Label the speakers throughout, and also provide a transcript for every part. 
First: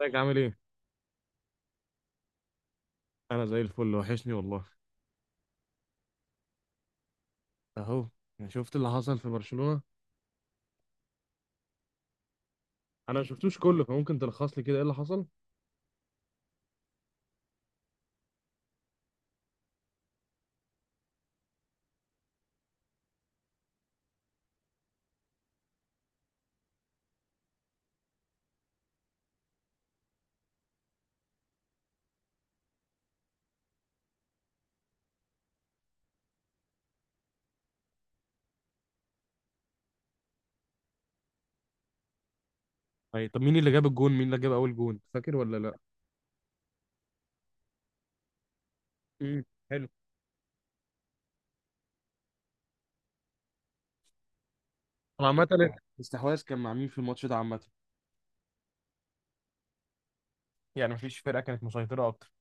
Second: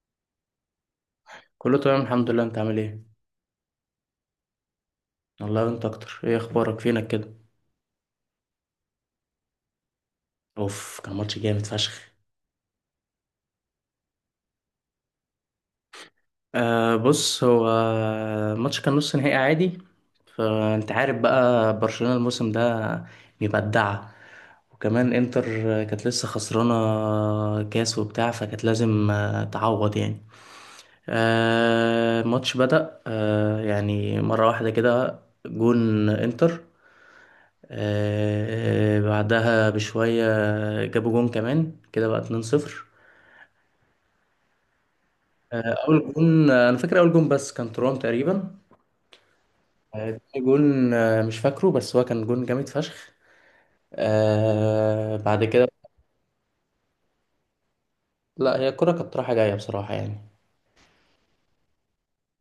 Speaker 1: ازيك عامل ايه؟
Speaker 2: كله تمام الحمد لله، انت عامل ايه؟
Speaker 1: انا زي الفل وحشني والله.
Speaker 2: والله انت اكتر. ايه اخبارك، فينك كده؟
Speaker 1: اهو. يعني شفت اللي حصل في برشلونة.
Speaker 2: اوف، كان ماتش جامد فشخ.
Speaker 1: انا ما شفتوش كله، فممكن تلخص لي كده ايه اللي حصل؟
Speaker 2: بص هو الماتش كان نص نهائي عادي. فانت عارف بقى برشلونة الموسم ده مبدعة، وكمان انتر كانت لسه خسرانة كاس وبتاع، فكانت لازم تعوض يعني. الماتش بدأ يعني مرة واحدة كده جون انتر. بعدها بشوية جابوا جون كمان كده بقى 2-0.
Speaker 1: أي، طب مين اللي جاب الجون؟ مين اللي جاب اول جون؟ فاكر ولا لا؟
Speaker 2: أول جون أنا فاكر أول جون بس كان ترام تقريبا.
Speaker 1: امم. حلو.
Speaker 2: تاني جون مش فاكره، بس هو كان جون جامد فشخ.
Speaker 1: طب
Speaker 2: بعد
Speaker 1: عامة
Speaker 2: كده،
Speaker 1: الاستحواذ كان مع مين في الماتش ده عامة؟
Speaker 2: لا هي الكرة كانت رايحة جاية بصراحة يعني.
Speaker 1: يعني مفيش فرقة كانت مسيطرة أكتر.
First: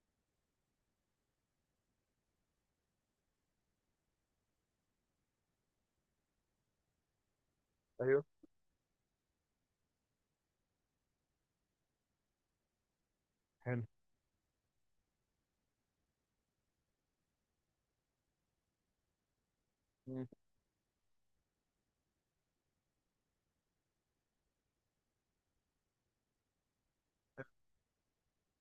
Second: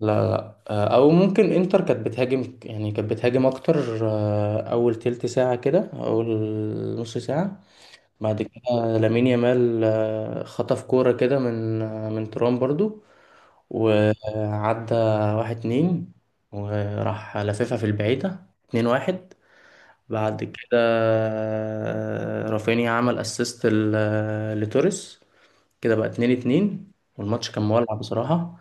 Speaker 2: لا لا، أو ممكن إنتر كانت بتهاجم، يعني كانت بتهاجم أكتر أول تلت ساعة، كده أول نص ساعة.
Speaker 1: ايوه.
Speaker 2: بعد كده لامين يامال خطف كورة كده من ترام برضو،
Speaker 1: حلو.
Speaker 2: وعدى واحد اتنين، وراح لففها في البعيدة اتنين واحد.
Speaker 1: امم.
Speaker 2: بعد كده رافينيا عمل اسيست لتوريس، كده بقى اتنين اتنين، والماتش كان مولع بصراحة.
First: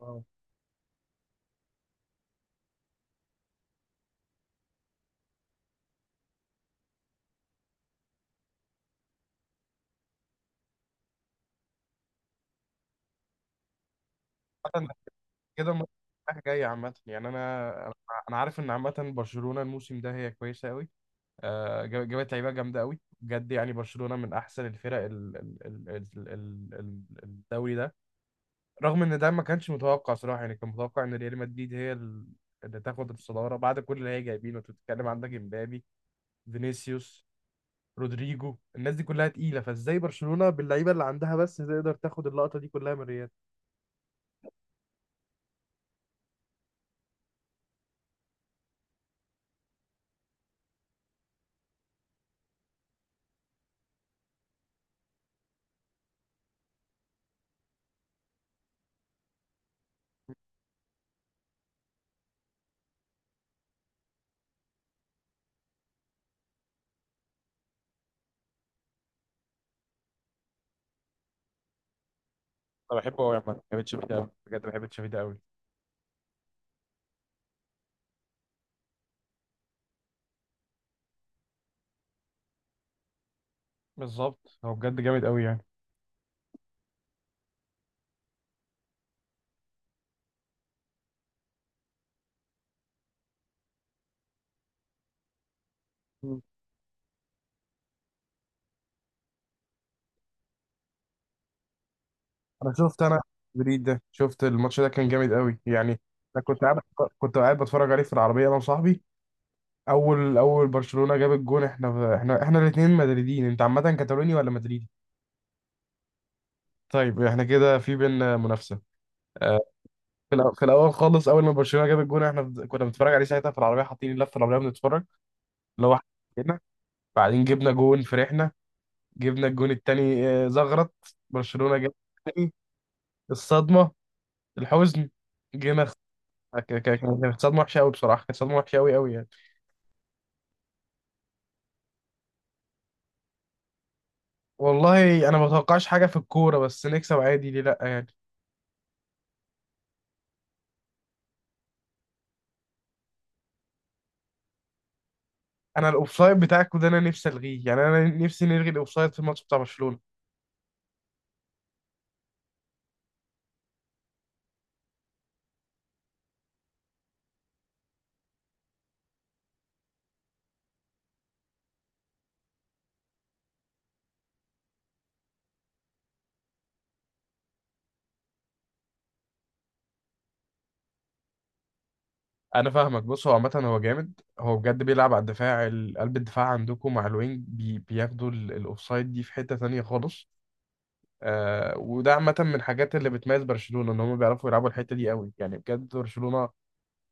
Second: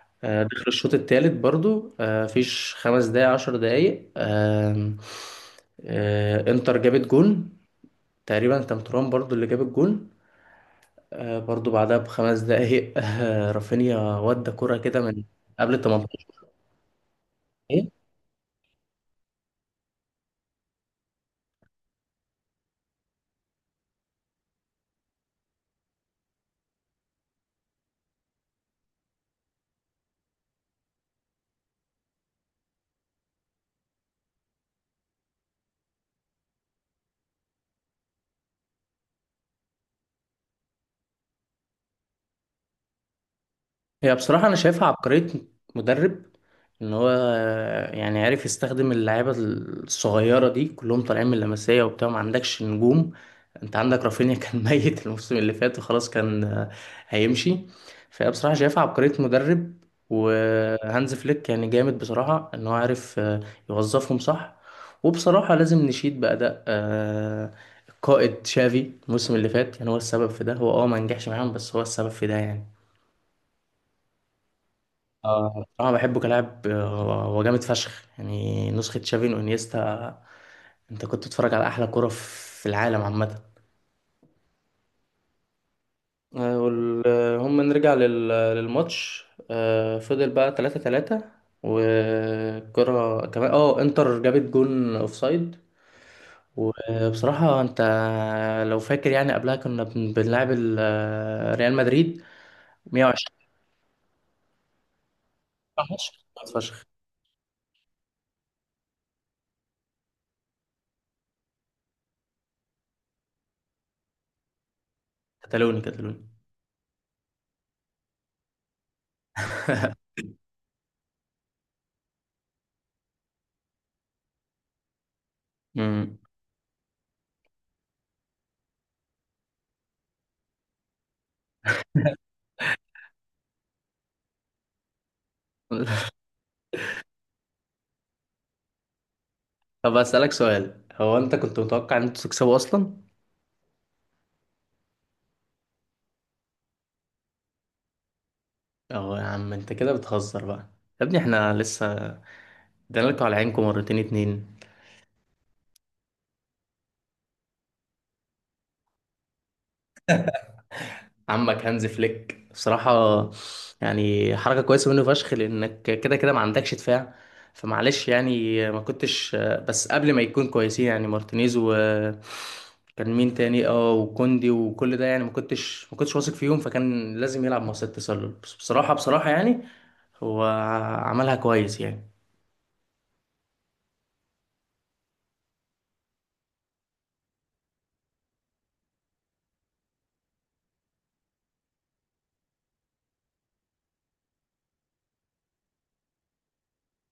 Speaker 1: اه.
Speaker 2: دخل الشوط التالت برضو، فيش خمس دقايق عشر دقايق، آم، آه، انتر جابت جون، تقريبا كان ترام برضو اللي جاب الجون. برضو بعدها بخمس دقايق رافينيا ودى كرة
Speaker 1: عامة ده
Speaker 2: كده من
Speaker 1: كده
Speaker 2: قبل
Speaker 1: الماتش
Speaker 2: 18.
Speaker 1: رايح جاي عامة، يعني أنا عارف إن عامة برشلونة الموسم ده هي كويسة أوي، جابت لعيبه جامده قوي بجد، يعني برشلونه من احسن الفرق الدوري ده، رغم ان ده ما كانش متوقع صراحه. يعني كان متوقع ان ريال مدريد هي اللي تاخد الصداره بعد كل اللي هي جايبينه. انت بتتكلم عندك امبابي، فينيسيوس، رودريجو، الناس دي كلها تقيله، فازاي برشلونه باللعيبه اللي عندها بس تقدر تاخد اللقطه دي كلها من ريال؟
Speaker 2: هي بصراحة أنا شايفها عبقرية مدرب، إن هو يعني عارف يستخدم اللعيبة الصغيرة دي، كلهم طالعين من اللمسية وبتاع، ما عندكش نجوم. أنت عندك رافينيا كان ميت الموسم اللي فات وخلاص كان هيمشي. فهي بصراحة شايفها عبقرية مدرب. وهانز فليك يعني جامد بصراحة، إن هو عارف يوظفهم صح. وبصراحة لازم نشيد بأداء القائد شافي الموسم اللي فات. يعني هو السبب في ده، هو اه ما نجحش معاهم، بس هو السبب في ده يعني.
Speaker 1: انا بحبه قوي يا عم، بحب تشافي ده قوي، بجد بحب تشافي ده قوي.
Speaker 2: اه بصراحة بحبه كلاعب، هو جامد فشخ، يعني نسخة تشافي وانيستا. انت كنت بتتفرج على احلى كرة في العالم عامة.
Speaker 1: بالظبط، هو بجد جامد قوي يعني.
Speaker 2: هم نرجع للماتش. فضل بقى 3 3، والكرة كمان اه انتر جابت جون اوفسايد. وبصراحة انت لو فاكر يعني قبلها كنا بنلعب ريال مدريد
Speaker 1: انا شفت، انا
Speaker 2: 120.
Speaker 1: بريد ده شفت الماتش ده، كان جامد قوي يعني.
Speaker 2: ماتش
Speaker 1: انا
Speaker 2: جامد
Speaker 1: كنت قاعد
Speaker 2: فشخ.
Speaker 1: كنت قاعد بتفرج عليه في العربيه انا وصاحبي. اول برشلونه جاب الجون، احنا الاثنين مدريدين. انت عامه كاتالوني ولا مدريدي؟
Speaker 2: كتالوني كتالوني.
Speaker 1: طيب احنا كده في بينا منافسه. آه، في الاول خالص، اول ما برشلونه جاب الجون احنا، كنا بنتفرج عليه ساعتها في العربيه، حاطين اللفه العربيه بنتفرج، اللي هو
Speaker 2: مم.
Speaker 1: كده. بعدين جبنا جون، فرحنا، جبنا الجون الثاني، زغرت. برشلونه جاب التاني. الصدمه، الحزن، جينا. كانت صدمة وحشة أوي بصراحة، كانت صدمة وحشة أوي أوي يعني.
Speaker 2: طب أسألك سؤال، هو أنت كنت متوقع إن أنتوا تكسبوا أصلا؟
Speaker 1: والله أنا ما بتوقعش حاجة في الكورة، بس نكسب عادي ليه لأ يعني.
Speaker 2: أهو يا عم أنت كده بتهزر بقى. يا ابني إحنا لسه ادينا لكم على عينكم مرتين اتنين.
Speaker 1: أنا الأوفسايد بتاعكوا ده أنا نفسي ألغيه، يعني أنا نفسي نلغي الأوفسايد في الماتش بتاع برشلونة.
Speaker 2: عمك هانز فليك بصراحة، يعني حركة كويسة منه فشخ، لأنك كده كده ما عندكش دفاع. فمعلش يعني ما كنتش، بس قبل ما يكون كويسين يعني مارتينيز و كان مين تاني اه وكوندي وكل ده يعني ما كنتش واثق فيهم، فكان لازم يلعب مع ست تسلل. بس بصراحة بصراحة يعني هو عملها كويس يعني.
Speaker 1: أنا فاهمك، بص هو عامة هو جامد. هو بجد بيلعب على الدفاع، قلب الدفاع عندكم مع الوينج بي بياخدوا الأوفسايد دي في حتة تانية خالص. آه، وده عامة من الحاجات اللي بتميز برشلونة، إن هم بيعرفوا يلعبوا الحتة دي أوي يعني، بجد برشلونة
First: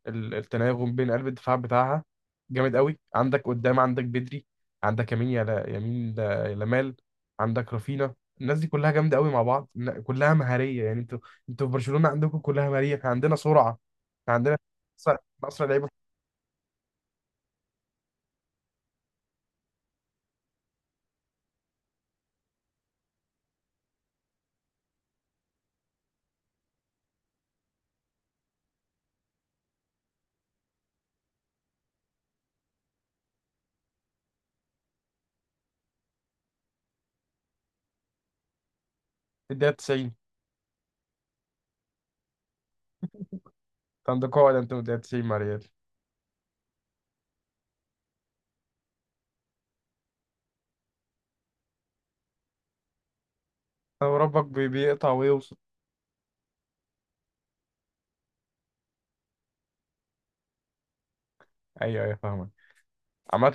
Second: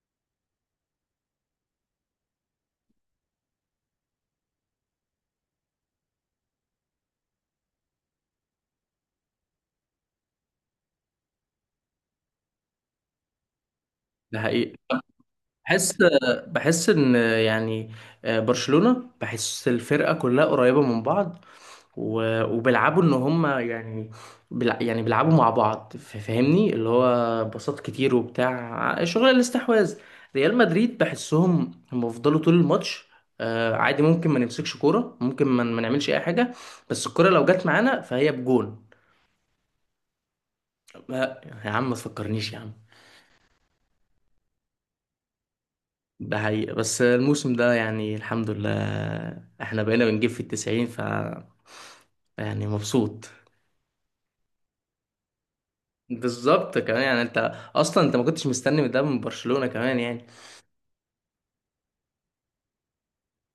Speaker 1: التناغم بين قلب الدفاع بتاعها جامد قوي. عندك قدام عندك بدري، عندك يمين يا يمين لمال، عندك رافينا، الناس دي كلها جامده قوي مع بعض كلها مهاريه يعني. انتوا في برشلونه عندكم كلها مهاريه، احنا عندنا سرعه، احنا
Speaker 2: ده
Speaker 1: عندنا
Speaker 2: حقيقي.
Speaker 1: اسرع اسرع لعيبه
Speaker 2: بحس بحس ان يعني برشلونة بحس الفرقة كلها قريبة من بعض، وبيلعبوا ان هم يعني يعني بيلعبوا مع بعض. فاهمني، اللي هو باصات كتير وبتاع شغل الاستحواذ. ريال مدريد بحسهم هم فضلوا طول الماتش عادي، ممكن ما نمسكش كورة، ممكن ما نعملش اي حاجة، بس الكورة لو جت معانا فهي بجون.
Speaker 1: في الدقيقه 90.
Speaker 2: يا عم ما تفكرنيش يا عم.
Speaker 1: انت عندك قاعده، انت في الدقيقه 90 مع ريال.
Speaker 2: ده حقيقة، بس الموسم ده يعني الحمد لله احنا بقينا بنجيب في التسعين، ف يعني مبسوط.
Speaker 1: طب ربك بيقطع ويوصل.
Speaker 2: بالظبط، كمان يعني انت اصلا انت ما كنتش مستني من ده من برشلونة كمان يعني.
Speaker 1: ايوه ايوه فاهمك. عامة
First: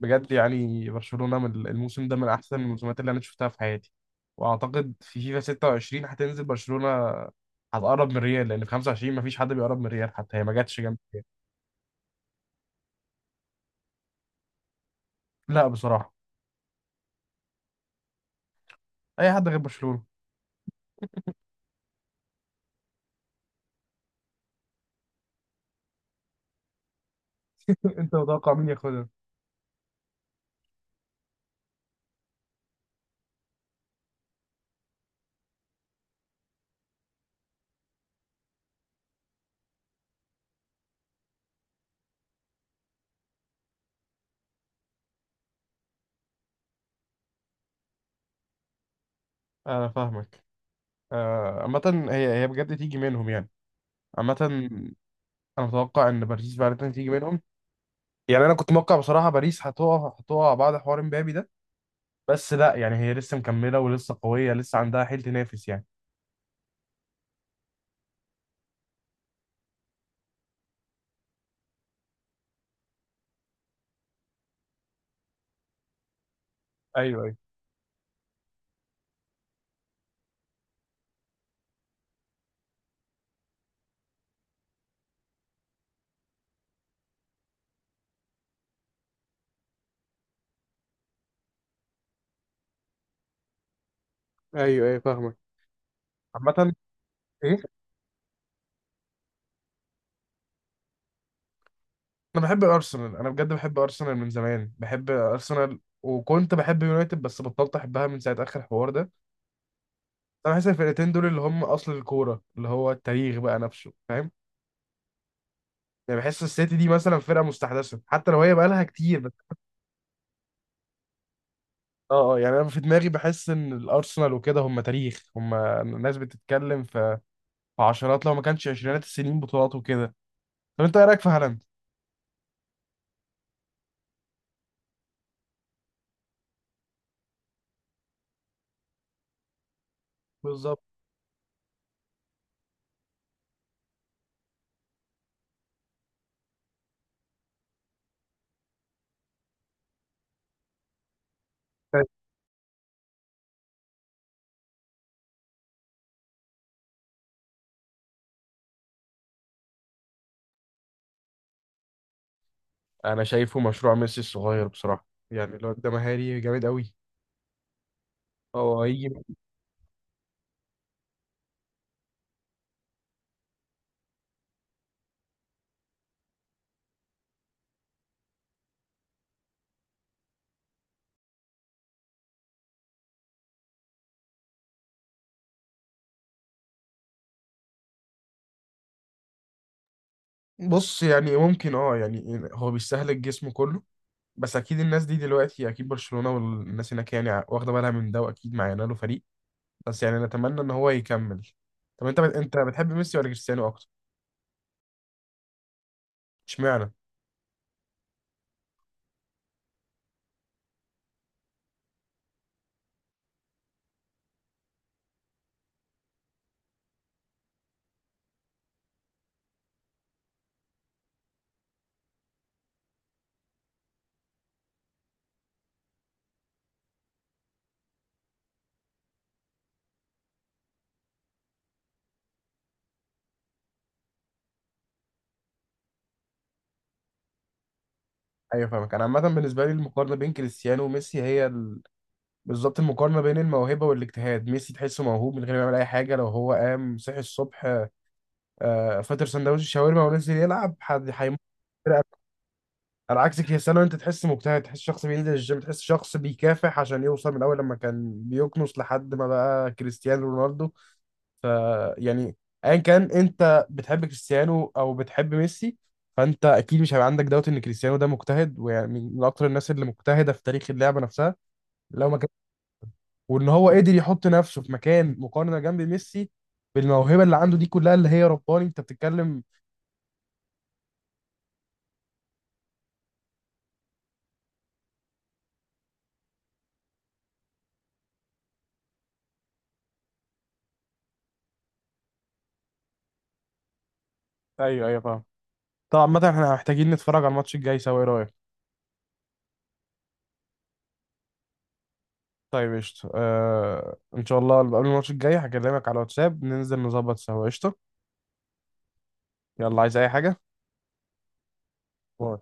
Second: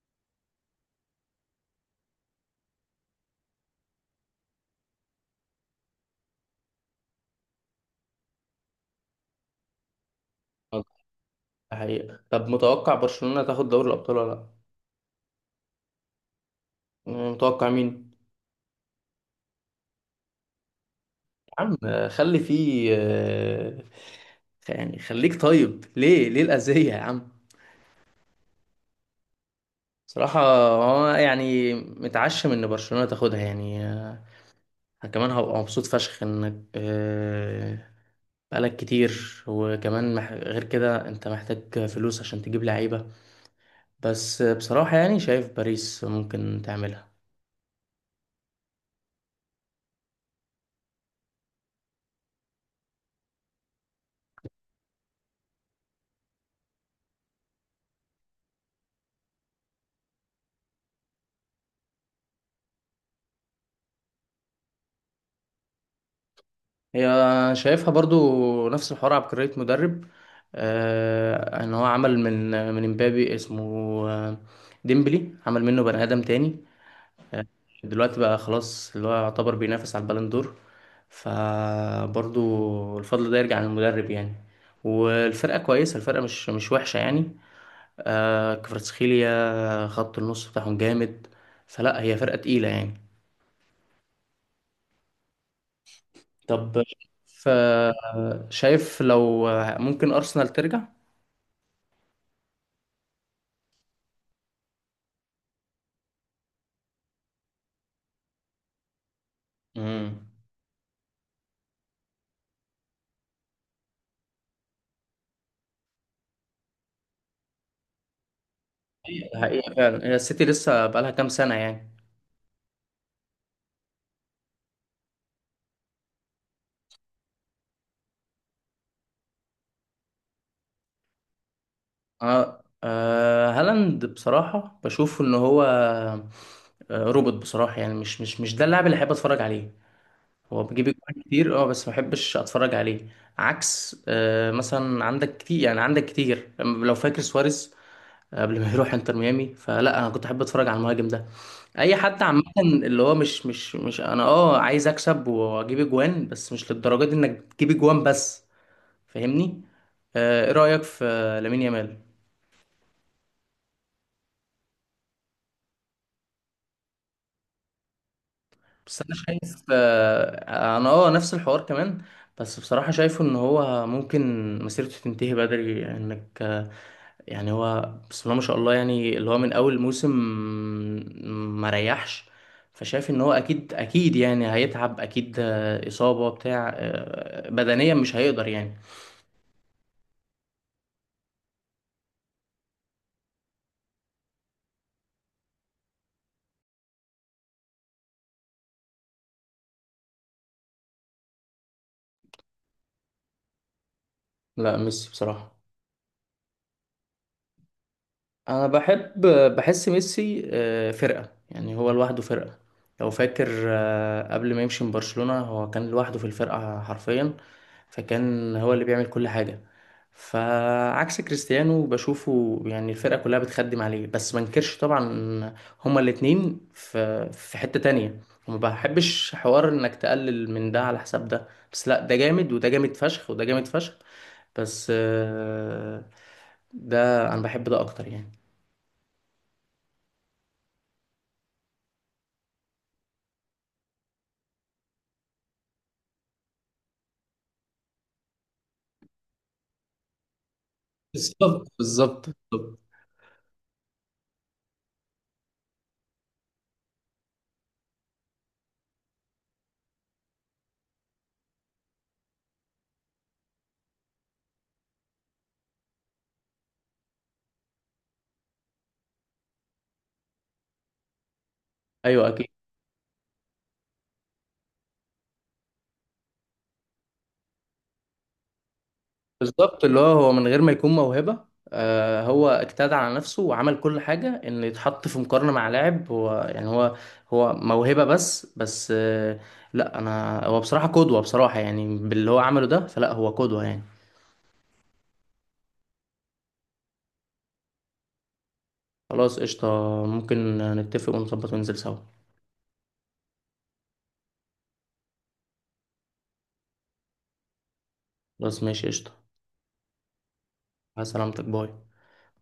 Speaker 1: بجد يعني برشلونة من الموسم ده من أحسن الموسمات اللي أنا شفتها في حياتي، وأعتقد في فيفا 26 هتنزل برشلونة، هتقرب من ريال، لأن في 25 مفيش حد بيقرب من ريال حتى، هي ما جاتش جنب.
Speaker 2: ده حقيقة. طب متوقع برشلونة تاخد دوري الابطال ولا لا؟
Speaker 1: لا بصراحة.
Speaker 2: متوقع مين؟
Speaker 1: أي حد غير برشلونة.
Speaker 2: يا عم خلي فيه يعني خليك طيب، ليه ليه الأذية يا عم؟
Speaker 1: أنت متوقع مين ياخدها؟
Speaker 2: صراحة هو يعني متعشم ان برشلونة تاخدها يعني، كمان هبقى مبسوط فشخ انك بقالك كتير. وكمان مح... غير كده انت محتاج فلوس عشان تجيب لعيبة. بس بصراحة يعني شايف باريس ممكن تعملها.
Speaker 1: أنا فاهمك. آه، عامة، هي بجد تيجي منهم يعني. عامة أنا متوقع إن باريس فعلا تيجي منهم. يعني أنا كنت متوقع بصراحة باريس هتقع بعد حوار مبابي ده، بس لا، يعني هي لسه مكملة ولسه قوية، لسه عندها حيل تنافس يعني.
Speaker 2: هي شايفها برضو نفس الحوار، عبقرية مدرب. آه ان هو عمل من امبابي اسمه آه، ديمبلي، عمل منه بني ادم تاني.
Speaker 1: ايوه
Speaker 2: دلوقتي بقى خلاص اللي هو يعتبر بينافس على البالون دور. فبرضو الفضل ده يرجع للمدرب يعني. والفرقة كويسة، الفرقة مش وحشة يعني. آه كفرتسخيليا خط النص بتاعهم جامد، فلا هي فرقة تقيلة يعني.
Speaker 1: ايوه ايوه فاهمك. عامة
Speaker 2: طب ف-
Speaker 1: ايه؟
Speaker 2: شايف لو ممكن أرسنال ترجع؟
Speaker 1: انا بحب ارسنال، انا بجد بحب ارسنال من زمان، بحب ارسنال، وكنت بحب يونايتد بس بطلت احبها من ساعة اخر الحوار ده.
Speaker 2: امم.
Speaker 1: انا بحس الفرقتين دول اللي هم اصل الكورة، اللي هو التاريخ بقى نفسه، فاهم؟ يعني بحس السيتي دي مثلا فرقة مستحدثة حتى لو هي بقالها كتير بس.
Speaker 2: حقيقة فعلا هي السيتي لسه بقالها كام سنة يعني.
Speaker 1: اه اه، يعني انا في دماغي بحس ان الارسنال وكده هم تاريخ، هم ناس بتتكلم في عشرات، لو ما كانش عشرينات السنين، بطولات وكده. طب انت ايه رايك في هالاند؟
Speaker 2: اه هالاند بصراحة بشوف ان هو روبوت بصراحة، يعني مش ده اللاعب اللي أحب أتفرج عليه. هو
Speaker 1: بالظبط.
Speaker 2: بيجيب أجوان كتير، أه بس ما بحبش أتفرج عليه. عكس مثلا عندك كتير، يعني عندك كتير لو فاكر سواريز قبل ما يروح انتر ميامي، فلا انا كنت احب اتفرج على المهاجم ده. اي حد عامه اللي هو مش انا اه عايز اكسب واجيب اجوان بس مش للدرجه دي انك تجيب اجوان بس، فاهمني. ايه رايك في لامين يامال؟
Speaker 1: انا شايفه مشروع ميسي الصغير بصراحه، يعني الواد ده مهاري جامد قوي، هو
Speaker 2: بس
Speaker 1: هيجي.
Speaker 2: انا شايف انا اه نفس الحوار كمان. بس بصراحة شايفه ان هو ممكن مسيرته تنتهي بدري، يعني انك يعني هو بسم الله ما شاء الله يعني اللي هو من اول موسم ما ريحش. فشايف ان هو اكيد اكيد يعني هيتعب اكيد اصابة بتاع بدنيا مش هيقدر يعني.
Speaker 1: بص يعني ممكن، يعني هو بيستهلك جسمه كله، بس اكيد الناس دي دلوقتي، اكيد برشلونه والناس هناك يعني واخده بالها من ده، واكيد معانا له فريق، بس يعني نتمنى ان هو يكمل. طب انت بتحب ميسي ولا كريستيانو اكتر؟
Speaker 2: لا ميسي بصراحة.
Speaker 1: اشمعنى؟
Speaker 2: انا بحب، بحس ميسي فرقة، يعني هو لوحده فرقة. لو فاكر قبل ما يمشي من برشلونة هو كان لوحده في الفرقة حرفيا، فكان هو اللي بيعمل كل حاجة. فعكس كريستيانو بشوفه يعني الفرقة كلها بتخدم عليه، بس ما انكرش طبعا هما الاتنين في حتة تانية. وما بحبش حوار انك تقلل من ده على حساب ده، بس لا ده جامد، وده جامد فشخ، وده جامد فشخ. بس ده انا بحب ده اكتر يعني.
Speaker 1: ايوه فاهمك، انا عامه بالنسبه لي المقارنه بين كريستيانو وميسي هي. بالظبط المقارنه بين الموهبه والاجتهاد. ميسي تحسه موهوب من غير ما يعمل اي حاجه، لو هو قام صحي الصبح، فطر سندوتش الشاورما ونزل يلعب حد هيموت.
Speaker 2: بالظبط بالظبط بالظبط.
Speaker 1: على عكس كريستيانو، انت تحس مجتهد، تحس شخص بينزل الجيم، تحس شخص بيكافح عشان يوصل، من الاول لما كان بيكنس لحد ما بقى كريستيانو رونالدو. ف، يعني، ايا كان انت بتحب كريستيانو او بتحب ميسي، فانت اكيد مش هيبقى عندك دوت ان كريستيانو ده مجتهد، ويعني من اكتر الناس اللي مجتهده في تاريخ اللعبه نفسها، لو ما
Speaker 2: ايوه
Speaker 1: كان،
Speaker 2: اكيد.
Speaker 1: وان هو قدر يحط نفسه في مكان مقارنه جنب ميسي بالموهبه اللي عنده دي كلها اللي هي رباني، انت بتتكلم.
Speaker 2: بالظبط اللي هو هو من غير ما يكون موهبه، آه هو اجتهد على نفسه وعمل كل حاجه ان يتحط في مقارنه مع لاعب هو يعني هو موهبه. بس بس آه لا انا هو بصراحه قدوه، بصراحه يعني باللي هو عمله ده، فلا هو قدوه يعني.
Speaker 1: ايوه ايوه فاهم. طبعا عامة احنا محتاجين نتفرج على الماتش الجاي سوا، ايه رأيك؟
Speaker 2: خلاص قشطه. ممكن نتفق ونظبط وننزل سوا.
Speaker 1: طيب قشطة. آه، ان شاء الله قبل الماتش الجاي هكلمك على الواتساب، ننزل نظبط سوا. قشطة.
Speaker 2: خلاص ماشي قشطه.
Speaker 1: يلا عايز اي حاجة؟
Speaker 2: على سلامتك باي.
Speaker 1: باي.